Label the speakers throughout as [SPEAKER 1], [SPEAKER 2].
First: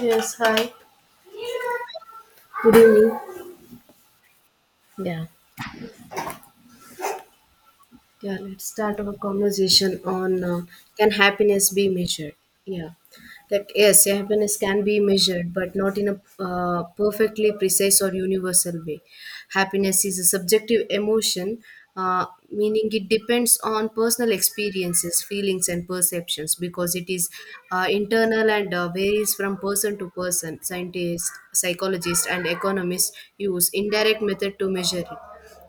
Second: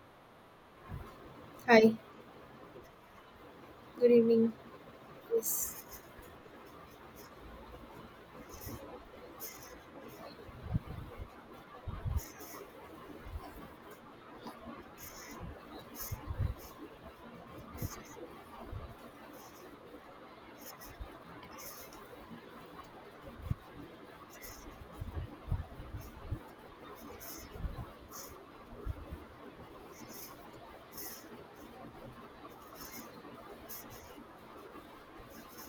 [SPEAKER 1] Yes, hi.
[SPEAKER 2] Hi,
[SPEAKER 1] Good evening.
[SPEAKER 2] good evening.
[SPEAKER 1] Yeah,
[SPEAKER 2] Yes.
[SPEAKER 1] yeah. Let's start our conversation on can happiness be measured? Yeah, that yes, yeah, happiness can be measured, but not in a perfectly precise or universal way. Happiness is a subjective emotion, meaning it depends on personal experiences, feelings, and perceptions because it is internal and varies from person to person. Scientists, psychologists, and economists use indirect method to measure it.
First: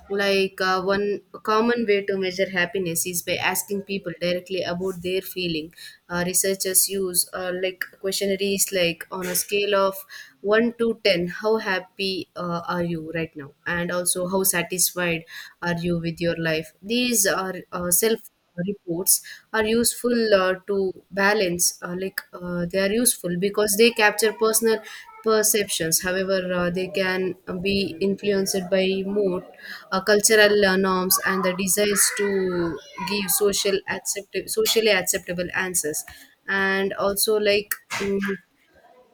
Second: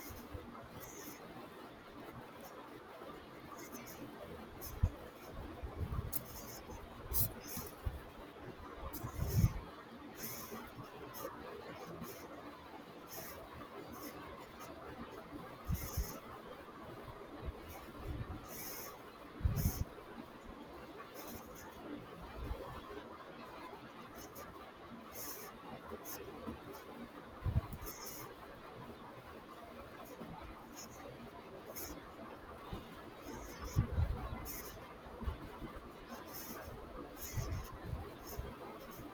[SPEAKER 1] Like one common way to measure happiness is by asking people directly about their feeling. Researchers use like questionnaires like on a scale of one to ten, how happy are you right now, and also how satisfied are you with your life. These are self reports are useful to balance like they are useful because they capture personal perceptions. However, they can be influenced by mood, cultural norms and the desires to give socially acceptable answers, and also like mm,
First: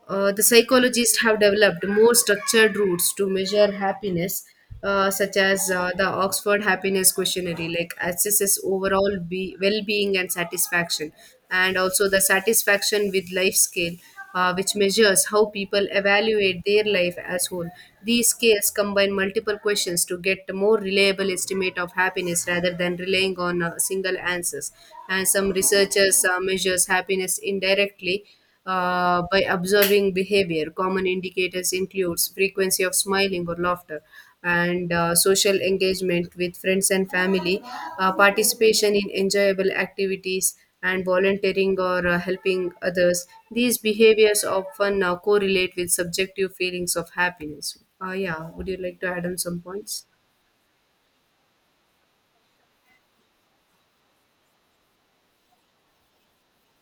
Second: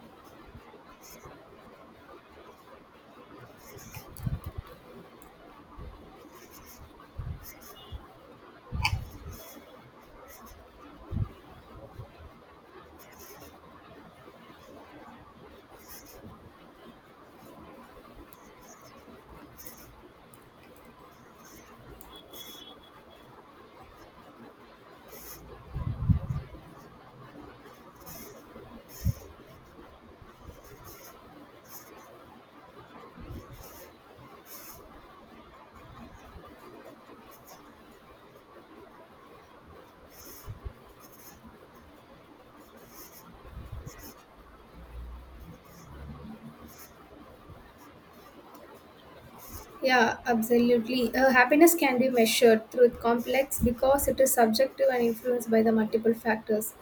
[SPEAKER 1] the psychologists have developed more structured routes to measure happiness, such as the Oxford Happiness Questionnaire, like assesses overall well-being and satisfaction, and also the satisfaction with life scale, which measures how people evaluate their life as whole. These scales combine multiple questions to get a more reliable estimate of happiness rather than relying on single answers. And some researchers measures happiness indirectly by observing behavior. Common indicators includes frequency of smiling or laughter, and social engagement with friends and family, participation in enjoyable activities, and volunteering or helping others. These behaviors often correlate with subjective feelings of happiness. Yeah, would you like to add on some points?
[SPEAKER 2] Yeah, absolutely. Happiness can be measured through complex because it is subjective and influenced by the multiple factors.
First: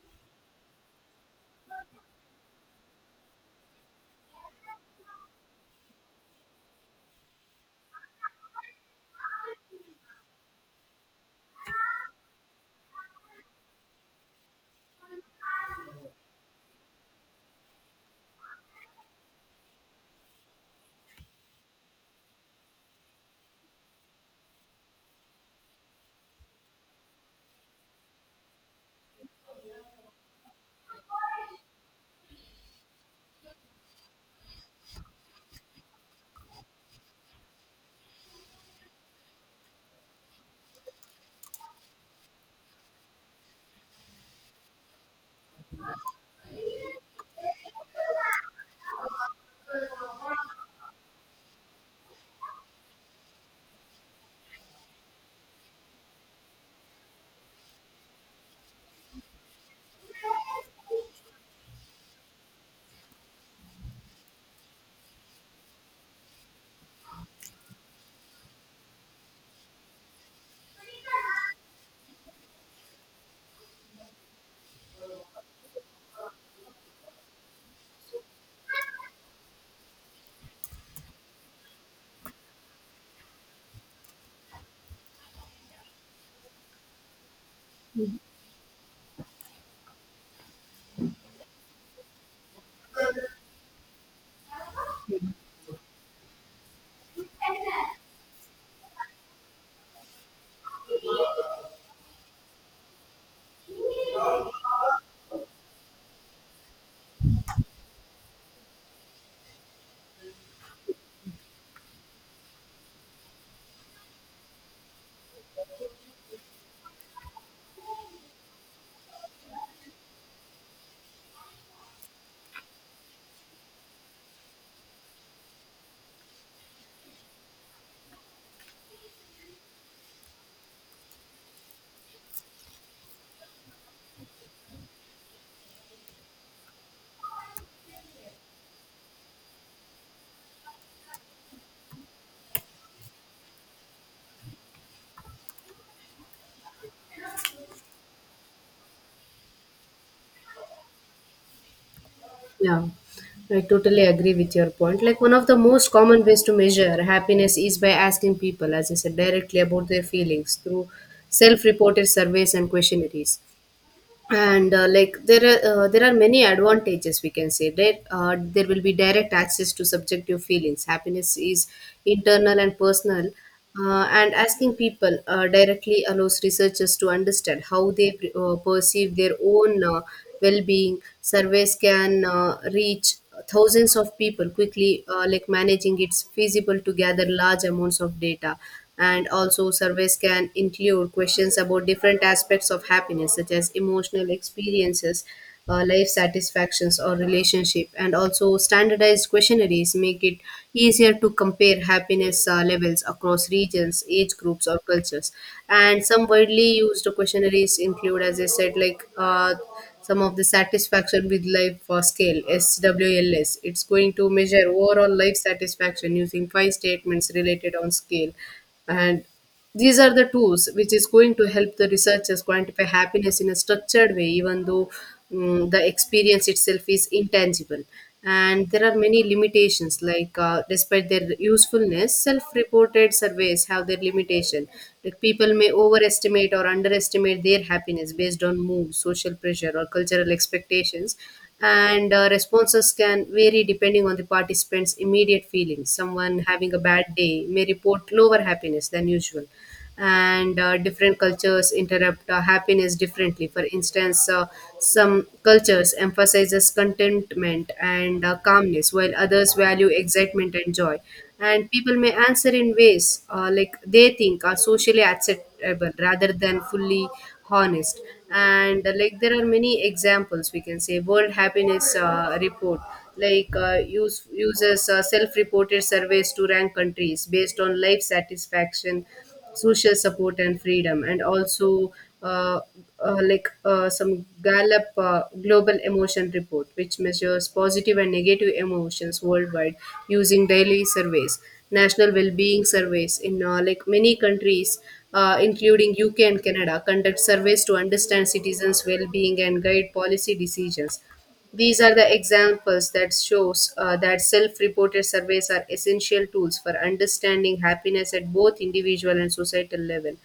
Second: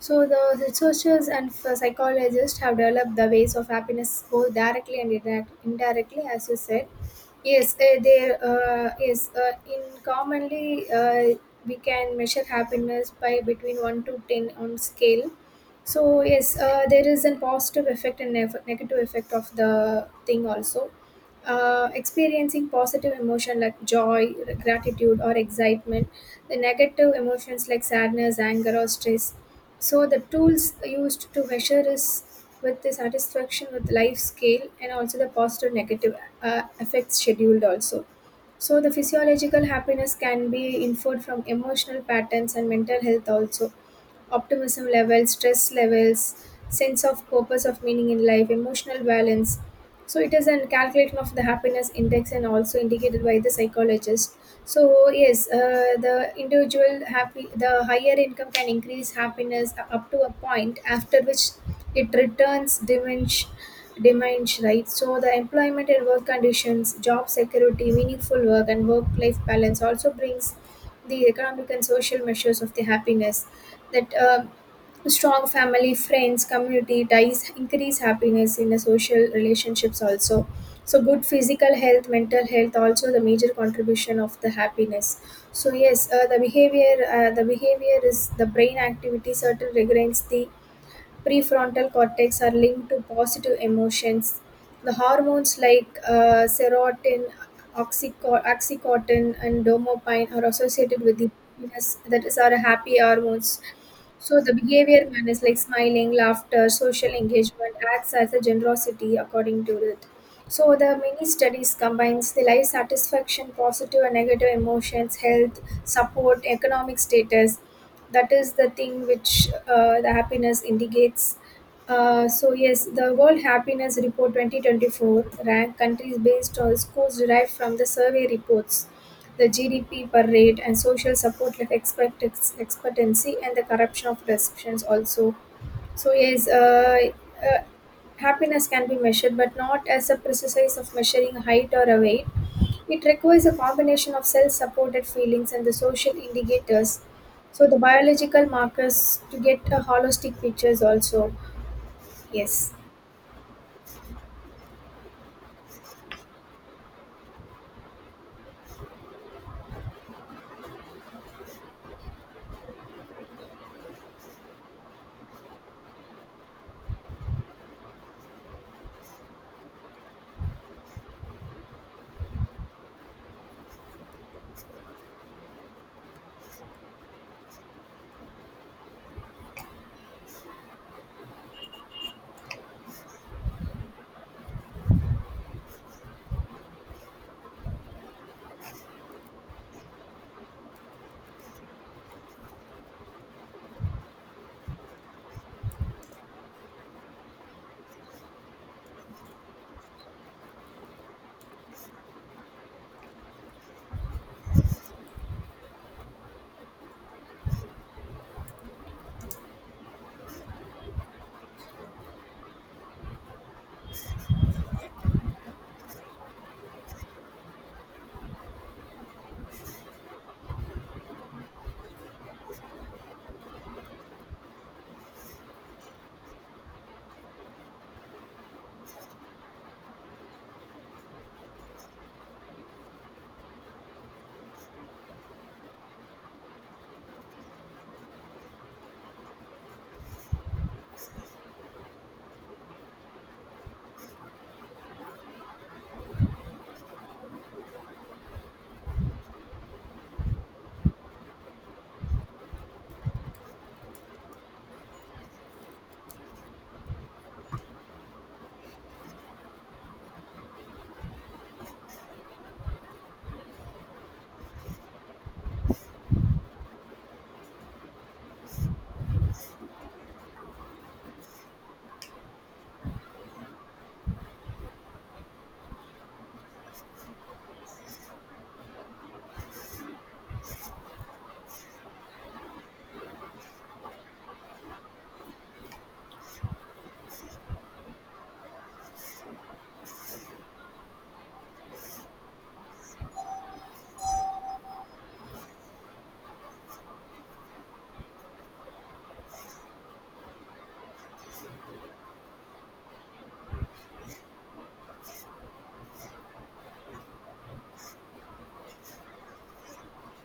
[SPEAKER 2] So the researchers and psychologists have developed the ways of happiness both directly and indirectly, as you said. Yes, there is in commonly we can measure happiness by between one to ten on scale. So yes, there is a positive effect and negative effect of the thing also. Experiencing positive emotion like joy, gratitude, or excitement, the negative emotions like sadness, anger, or stress. So the tools used to measure is with the satisfaction with life scale and also the positive negative affects scheduled also. So the physiological happiness can be inferred from emotional patterns and mental health also optimism levels, stress levels, sense of purpose of meaning in life, emotional balance. So it is a calculation of the happiness index and also indicated by the psychologist. So yes, the individual happy, the higher income can increase happiness up to a point after which it returns diminished demands, right? So the employment and work conditions, job security, meaningful work, and work-life balance also brings the economic and social measures of the happiness that strong family friends community ties increase happiness in the social relationships also. So good physical health mental health also the major contribution of the happiness. So yes, the behavior is the brain activity certain regulates the prefrontal cortex are linked to positive emotions. The hormones like serotonin, oxycotton, and dopamine are associated with the happiness, that is, our happy hormones. So the behavior manners like smiling, laughter, social engagement acts as a generosity according to it. So the many studies combines the life satisfaction, positive and negative emotions, health, support, economic status, that is the thing which the happiness indicates. So yes, the world happiness report 2024 ranked countries based on scores derived from the survey reports, the gdp per rate and social support like expectancy and the corruption of perceptions also. So yes uh, uh, happiness can be measured but not as a precise of measuring height or a weight. It requires a combination of self supported feelings and the social indicators. So, the biological markers to get a holistic pictures also. Yes.
[SPEAKER 1] Yeah, I totally agree with your point. Like, one of the most common ways to measure happiness is by asking people, as I said, directly about their feelings through self reported surveys and questionnaires. And like there are many advantages, we can say that there will be direct access to subjective feelings. Happiness is internal and personal, and asking people directly allows researchers to understand how they perceive their own well-being. Surveys can reach thousands of people quickly, like managing it's feasible to gather large amounts of data. And also surveys can include questions about different aspects of happiness, such as emotional experiences, life satisfactions or relationship. And also standardized questionnaires make it easier to compare happiness levels across regions, age groups or cultures. And some widely used questionnaires include, as I said, like some of the satisfaction with life scale, SWLS. It's going to measure overall life satisfaction using five statements related on scale. And these are the tools which is going to help the researchers quantify happiness in a structured way, even though the experience itself is intangible. And there are many limitations, like despite their usefulness, self-reported surveys have their limitation, like people may overestimate or underestimate their happiness based on mood, social pressure or cultural expectations. And responses can vary depending on the participant's immediate feelings. Someone having a bad day may report lower happiness than usual. And different cultures interrupt happiness differently. For instance, some cultures emphasizes contentment and calmness, while others value excitement and joy. And people may answer in ways like they think are socially acceptable rather than fully honest. And like there are many examples, we can say world happiness report, like uses self-reported surveys to rank countries based on life satisfaction, social support and freedom. And also uh, like some Gallup global emotion report, which measures positive and negative emotions worldwide using daily surveys. National well-being surveys in like many countries including UK and Canada conduct surveys to understand citizens well-being and guide policy decisions. These are the examples that shows that self-reported surveys are essential tools for understanding happiness at both individual and societal level.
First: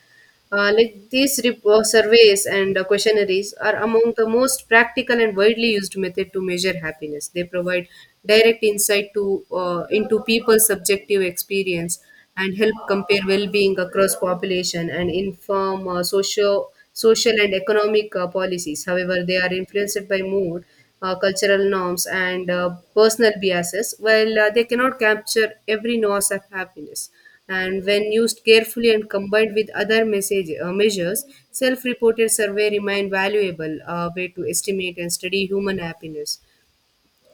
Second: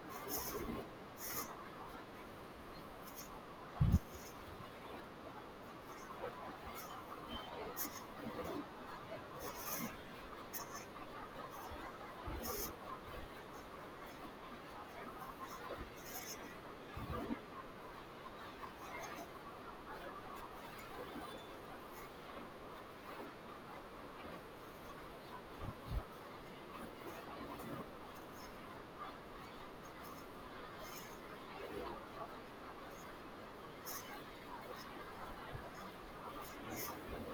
[SPEAKER 1] Like these surveys and questionnaires are among the most practical and widely used method to measure happiness. They provide direct insight to into people's subjective experience and help compare well-being across population and inform socio social and economic policies. However, they are influenced by mood, cultural norms, and personal biases, while they cannot capture every nuance of happiness. And when used carefully and combined with other measures, self reported survey remain valuable way to estimate and study human happiness.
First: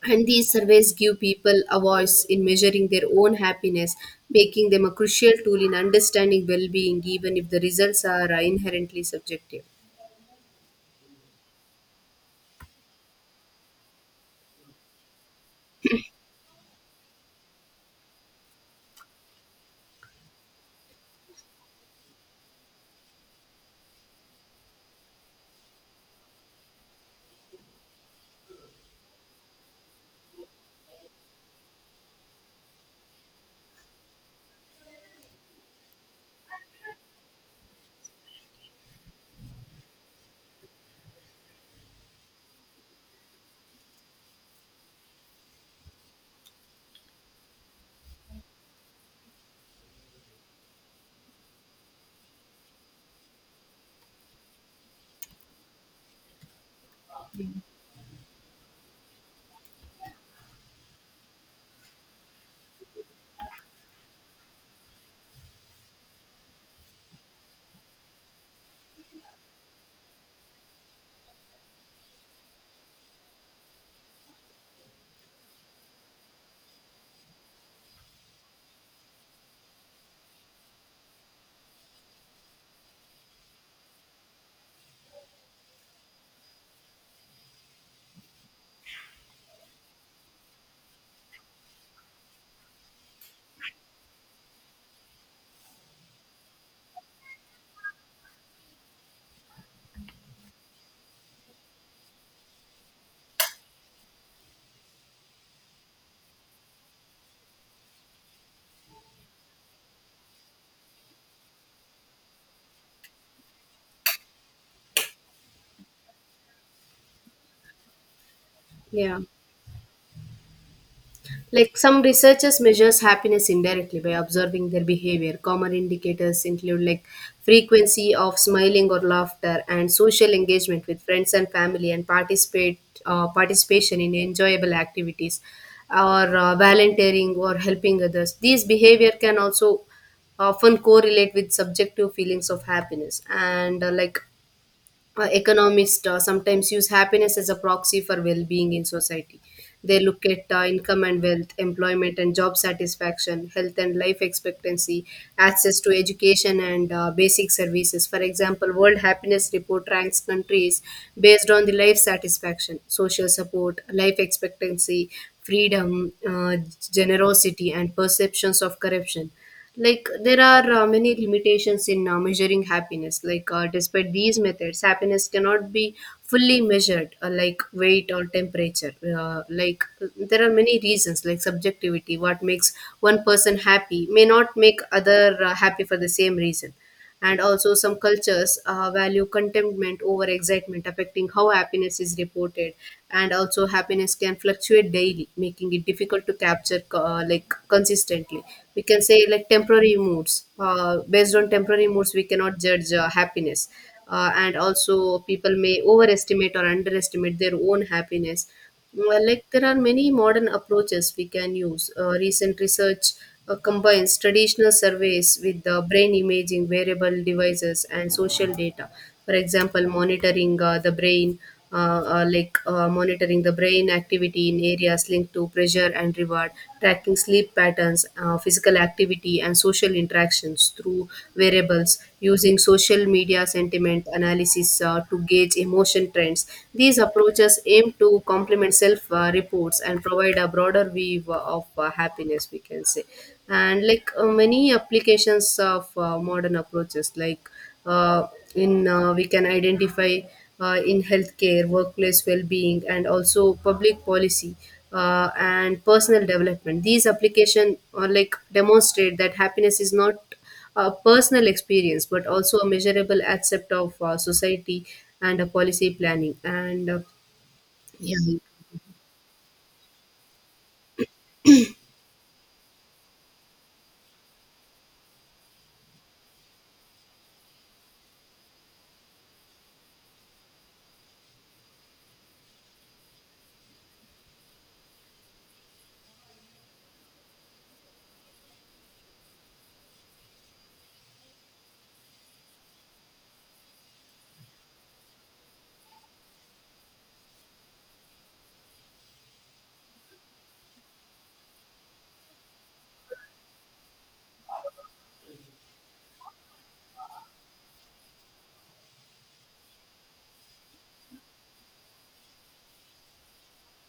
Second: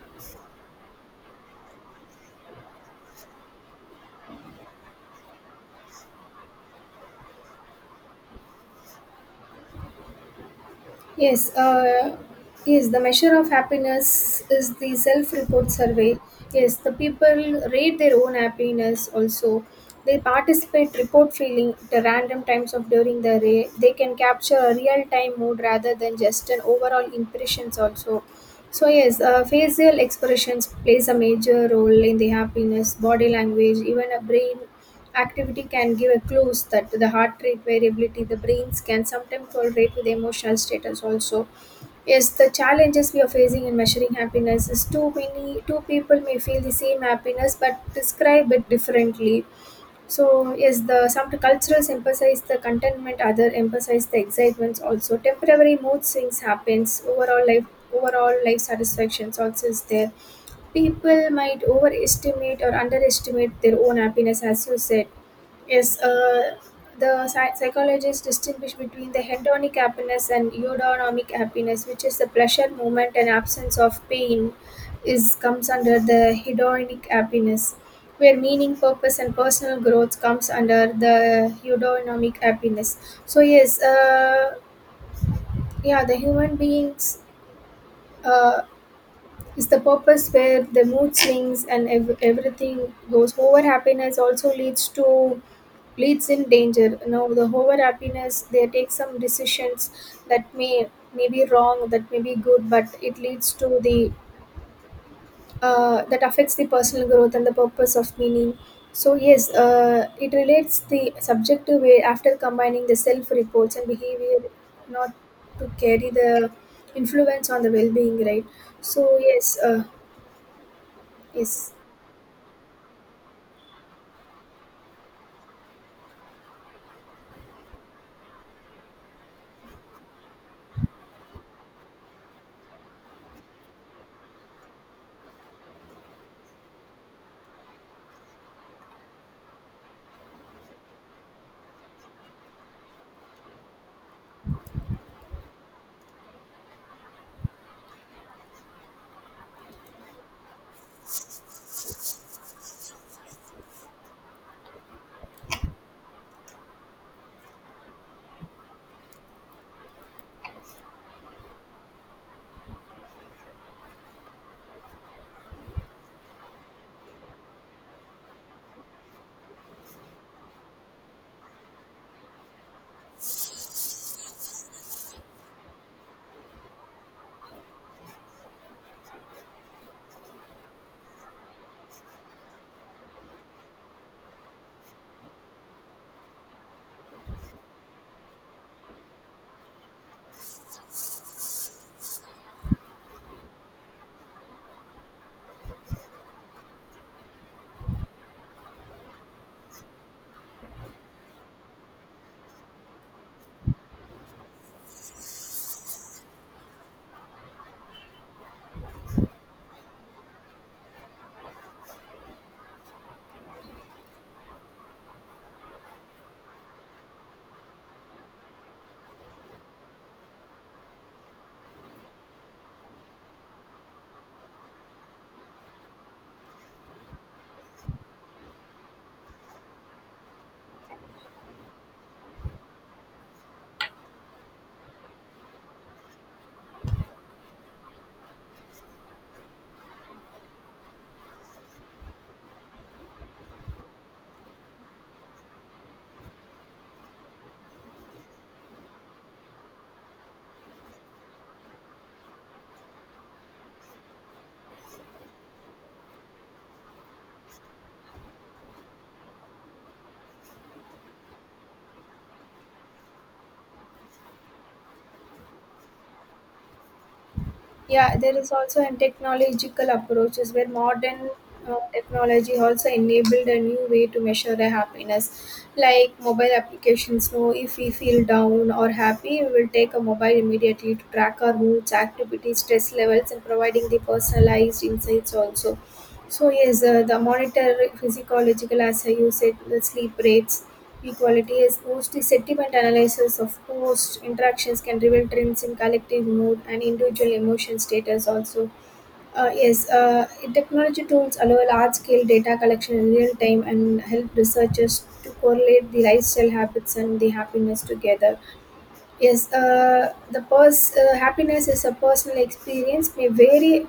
[SPEAKER 1] And these surveys give people a voice in measuring their own happiness, making them a crucial tool in understanding well being, even if the results are inherently subjective.
[SPEAKER 2] Yes, yes, the measure of happiness is the self report survey. Yes, the people rate their own happiness also. They participate report feeling at the random times of during the day. They can capture a real time mood rather than just an overall impressions also. So yes, facial expressions plays a major role in the happiness, body language, even a brain activity can give a clues that the heart rate variability the brains can sometimes correlate with emotional status also. Yes, the challenges we are facing in measuring happiness is too many two people may feel the same happiness but describe it differently. So yes, the some cultures emphasize the contentment, other emphasize the excitements also. Temporary mood swings happens, overall life satisfactions also is there. People might overestimate or underestimate their own happiness as you said. Yes, psychologists distinguish between the hedonic happiness and eudaimonic happiness, which is the pleasure moment and absence of pain, is comes under the hedonic happiness, where meaning, purpose, and personal growth comes under the eudaimonic happiness. So yes, yeah, the human beings. Uh, is the purpose where the mood swings and everything goes over happiness also leads to leads in danger. Now the over happiness they take some decisions that may be wrong, that may be good, but it leads to the that affects the personal growth and the purpose of meaning. So yes, it relates the subjective way after combining the self reports and behavior, not to carry the influence on the well-being, right? so
[SPEAKER 1] Yeah.
[SPEAKER 2] yes uh, yes
[SPEAKER 1] Like some researchers measures happiness indirectly by observing their behavior. Common indicators include like frequency of smiling or laughter and social engagement with friends and family and participate participation in enjoyable activities or volunteering or helping others. These behavior can also often correlate with subjective feelings of happiness. And like economists sometimes use happiness as a proxy for well-being in society. They look at income and wealth, employment and job satisfaction, health and life expectancy, access to education and basic services. For example, World Happiness Report ranks countries based on the life satisfaction, social support, life expectancy, freedom, generosity, and perceptions of corruption. Like there are many limitations in measuring happiness, like despite these methods happiness cannot be fully measured, like weight or temperature. Like there are many reasons, like subjectivity. What makes one person happy may not make other happy for the same reason. And also some cultures value contentment over excitement, affecting how happiness is reported. And also happiness can fluctuate daily, making it difficult to capture like consistently. We can say like temporary moods, based on temporary moods we cannot judge happiness. And also people may overestimate or underestimate their own happiness. Well, like there are many modern approaches we can use. Recent research combines traditional surveys with the brain imaging, wearable devices and social data. For example, monitoring the brain monitoring the brain activity in areas linked to pressure and reward, tracking sleep patterns, physical activity and social interactions through variables, using social media sentiment analysis to gauge emotion trends. These approaches aim to complement self reports and provide a broader view of happiness, we can say. And like many applications of modern approaches, like uh, in we can identify in healthcare, workplace well-being, and also public policy, and personal development. These application like demonstrate that happiness is not a personal experience but also a measurable aspect of society and a policy planning and
[SPEAKER 2] Yeah, there
[SPEAKER 1] yeah.
[SPEAKER 2] is also in technological approaches where modern technology also enabled a new way to measure the happiness. Like mobile applications know if we feel down or happy, we will take a mobile immediately to track our moods, activities, stress levels, and providing the personalized insights also. So yes, the monitor physiological, as you said, the sleep rates, equality is post-sentiment analysis of post interactions can reveal trends in collective mood and individual emotion status also. Yes, technology tools allow large-scale data collection in real time and help researchers to correlate the lifestyle habits and the happiness together. Yes, happiness is a personal experience may vary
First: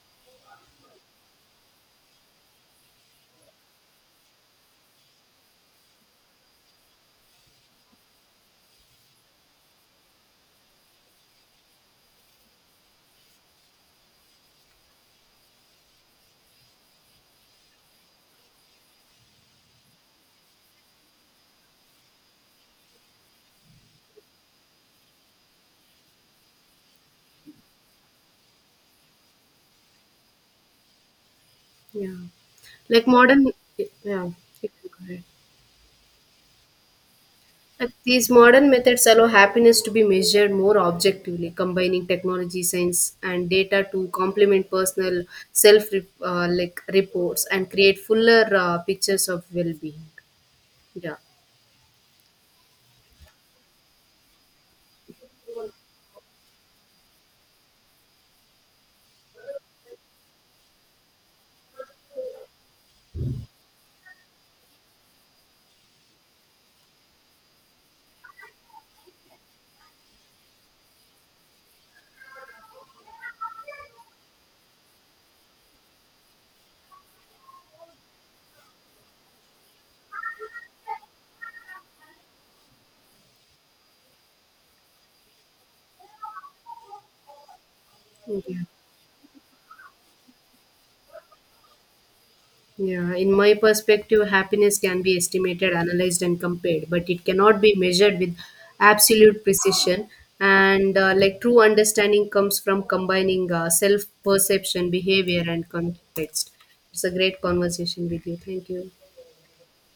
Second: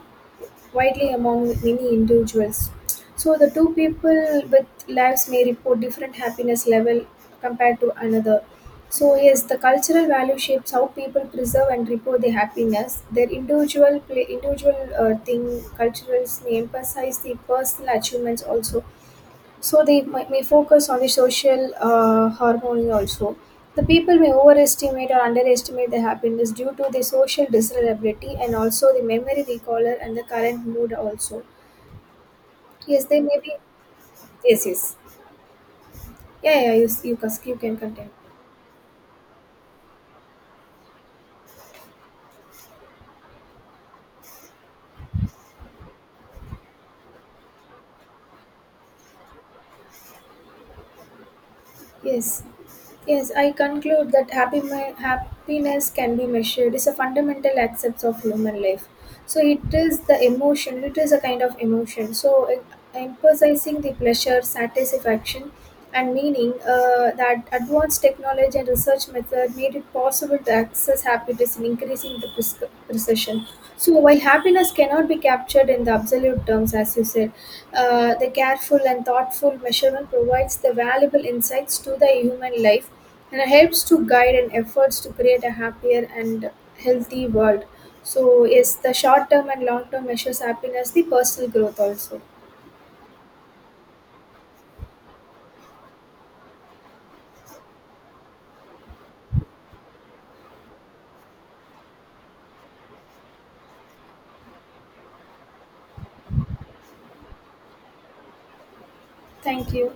[SPEAKER 2] widely among many individuals. So the two people with lives may report different happiness level compared to another. So yes, the cultural value shapes how people preserve and report their happiness. Their individual play, individual thing culturals may emphasize the personal achievements also. So they may focus on the social harmony also. The people may overestimate or underestimate their happiness due to the social desirability and also the memory recaller and the current mood also.
[SPEAKER 1] Yeah. Like
[SPEAKER 2] Yes, they may
[SPEAKER 1] modern,
[SPEAKER 2] be.
[SPEAKER 1] yeah,
[SPEAKER 2] Yes,
[SPEAKER 1] you can
[SPEAKER 2] yes.
[SPEAKER 1] go ahead.
[SPEAKER 2] Yeah, yeah. You can
[SPEAKER 1] Like
[SPEAKER 2] continue.
[SPEAKER 1] these modern methods allow happiness to be measured more objectively, combining technology, science, and data to complement personal self like reports and create fuller pictures of well-being. Yeah.
[SPEAKER 2] Yes. Yes, I conclude that happy happiness can be measured. It's a fundamental aspect of human life. So it is the emotion. It is a kind of emotion. Emphasizing the pleasure, satisfaction, and meaning that advanced technology and research method made it possible to access happiness in increasing the precision. So while happiness cannot be captured in the absolute terms, as you said, the careful and thoughtful measurement provides the valuable insights to the human life and it helps to guide and efforts to create a happier and healthy world. So
[SPEAKER 1] Yeah.
[SPEAKER 2] yes, the short term and long term measures happiness the personal growth also.
[SPEAKER 1] Yeah, in my perspective, happiness can be estimated, analyzed, and compared, but it cannot be measured with absolute precision. And like true understanding comes from combining self perception, behavior, and context. It's a great conversation with you. Thank you.
[SPEAKER 2] Thank you.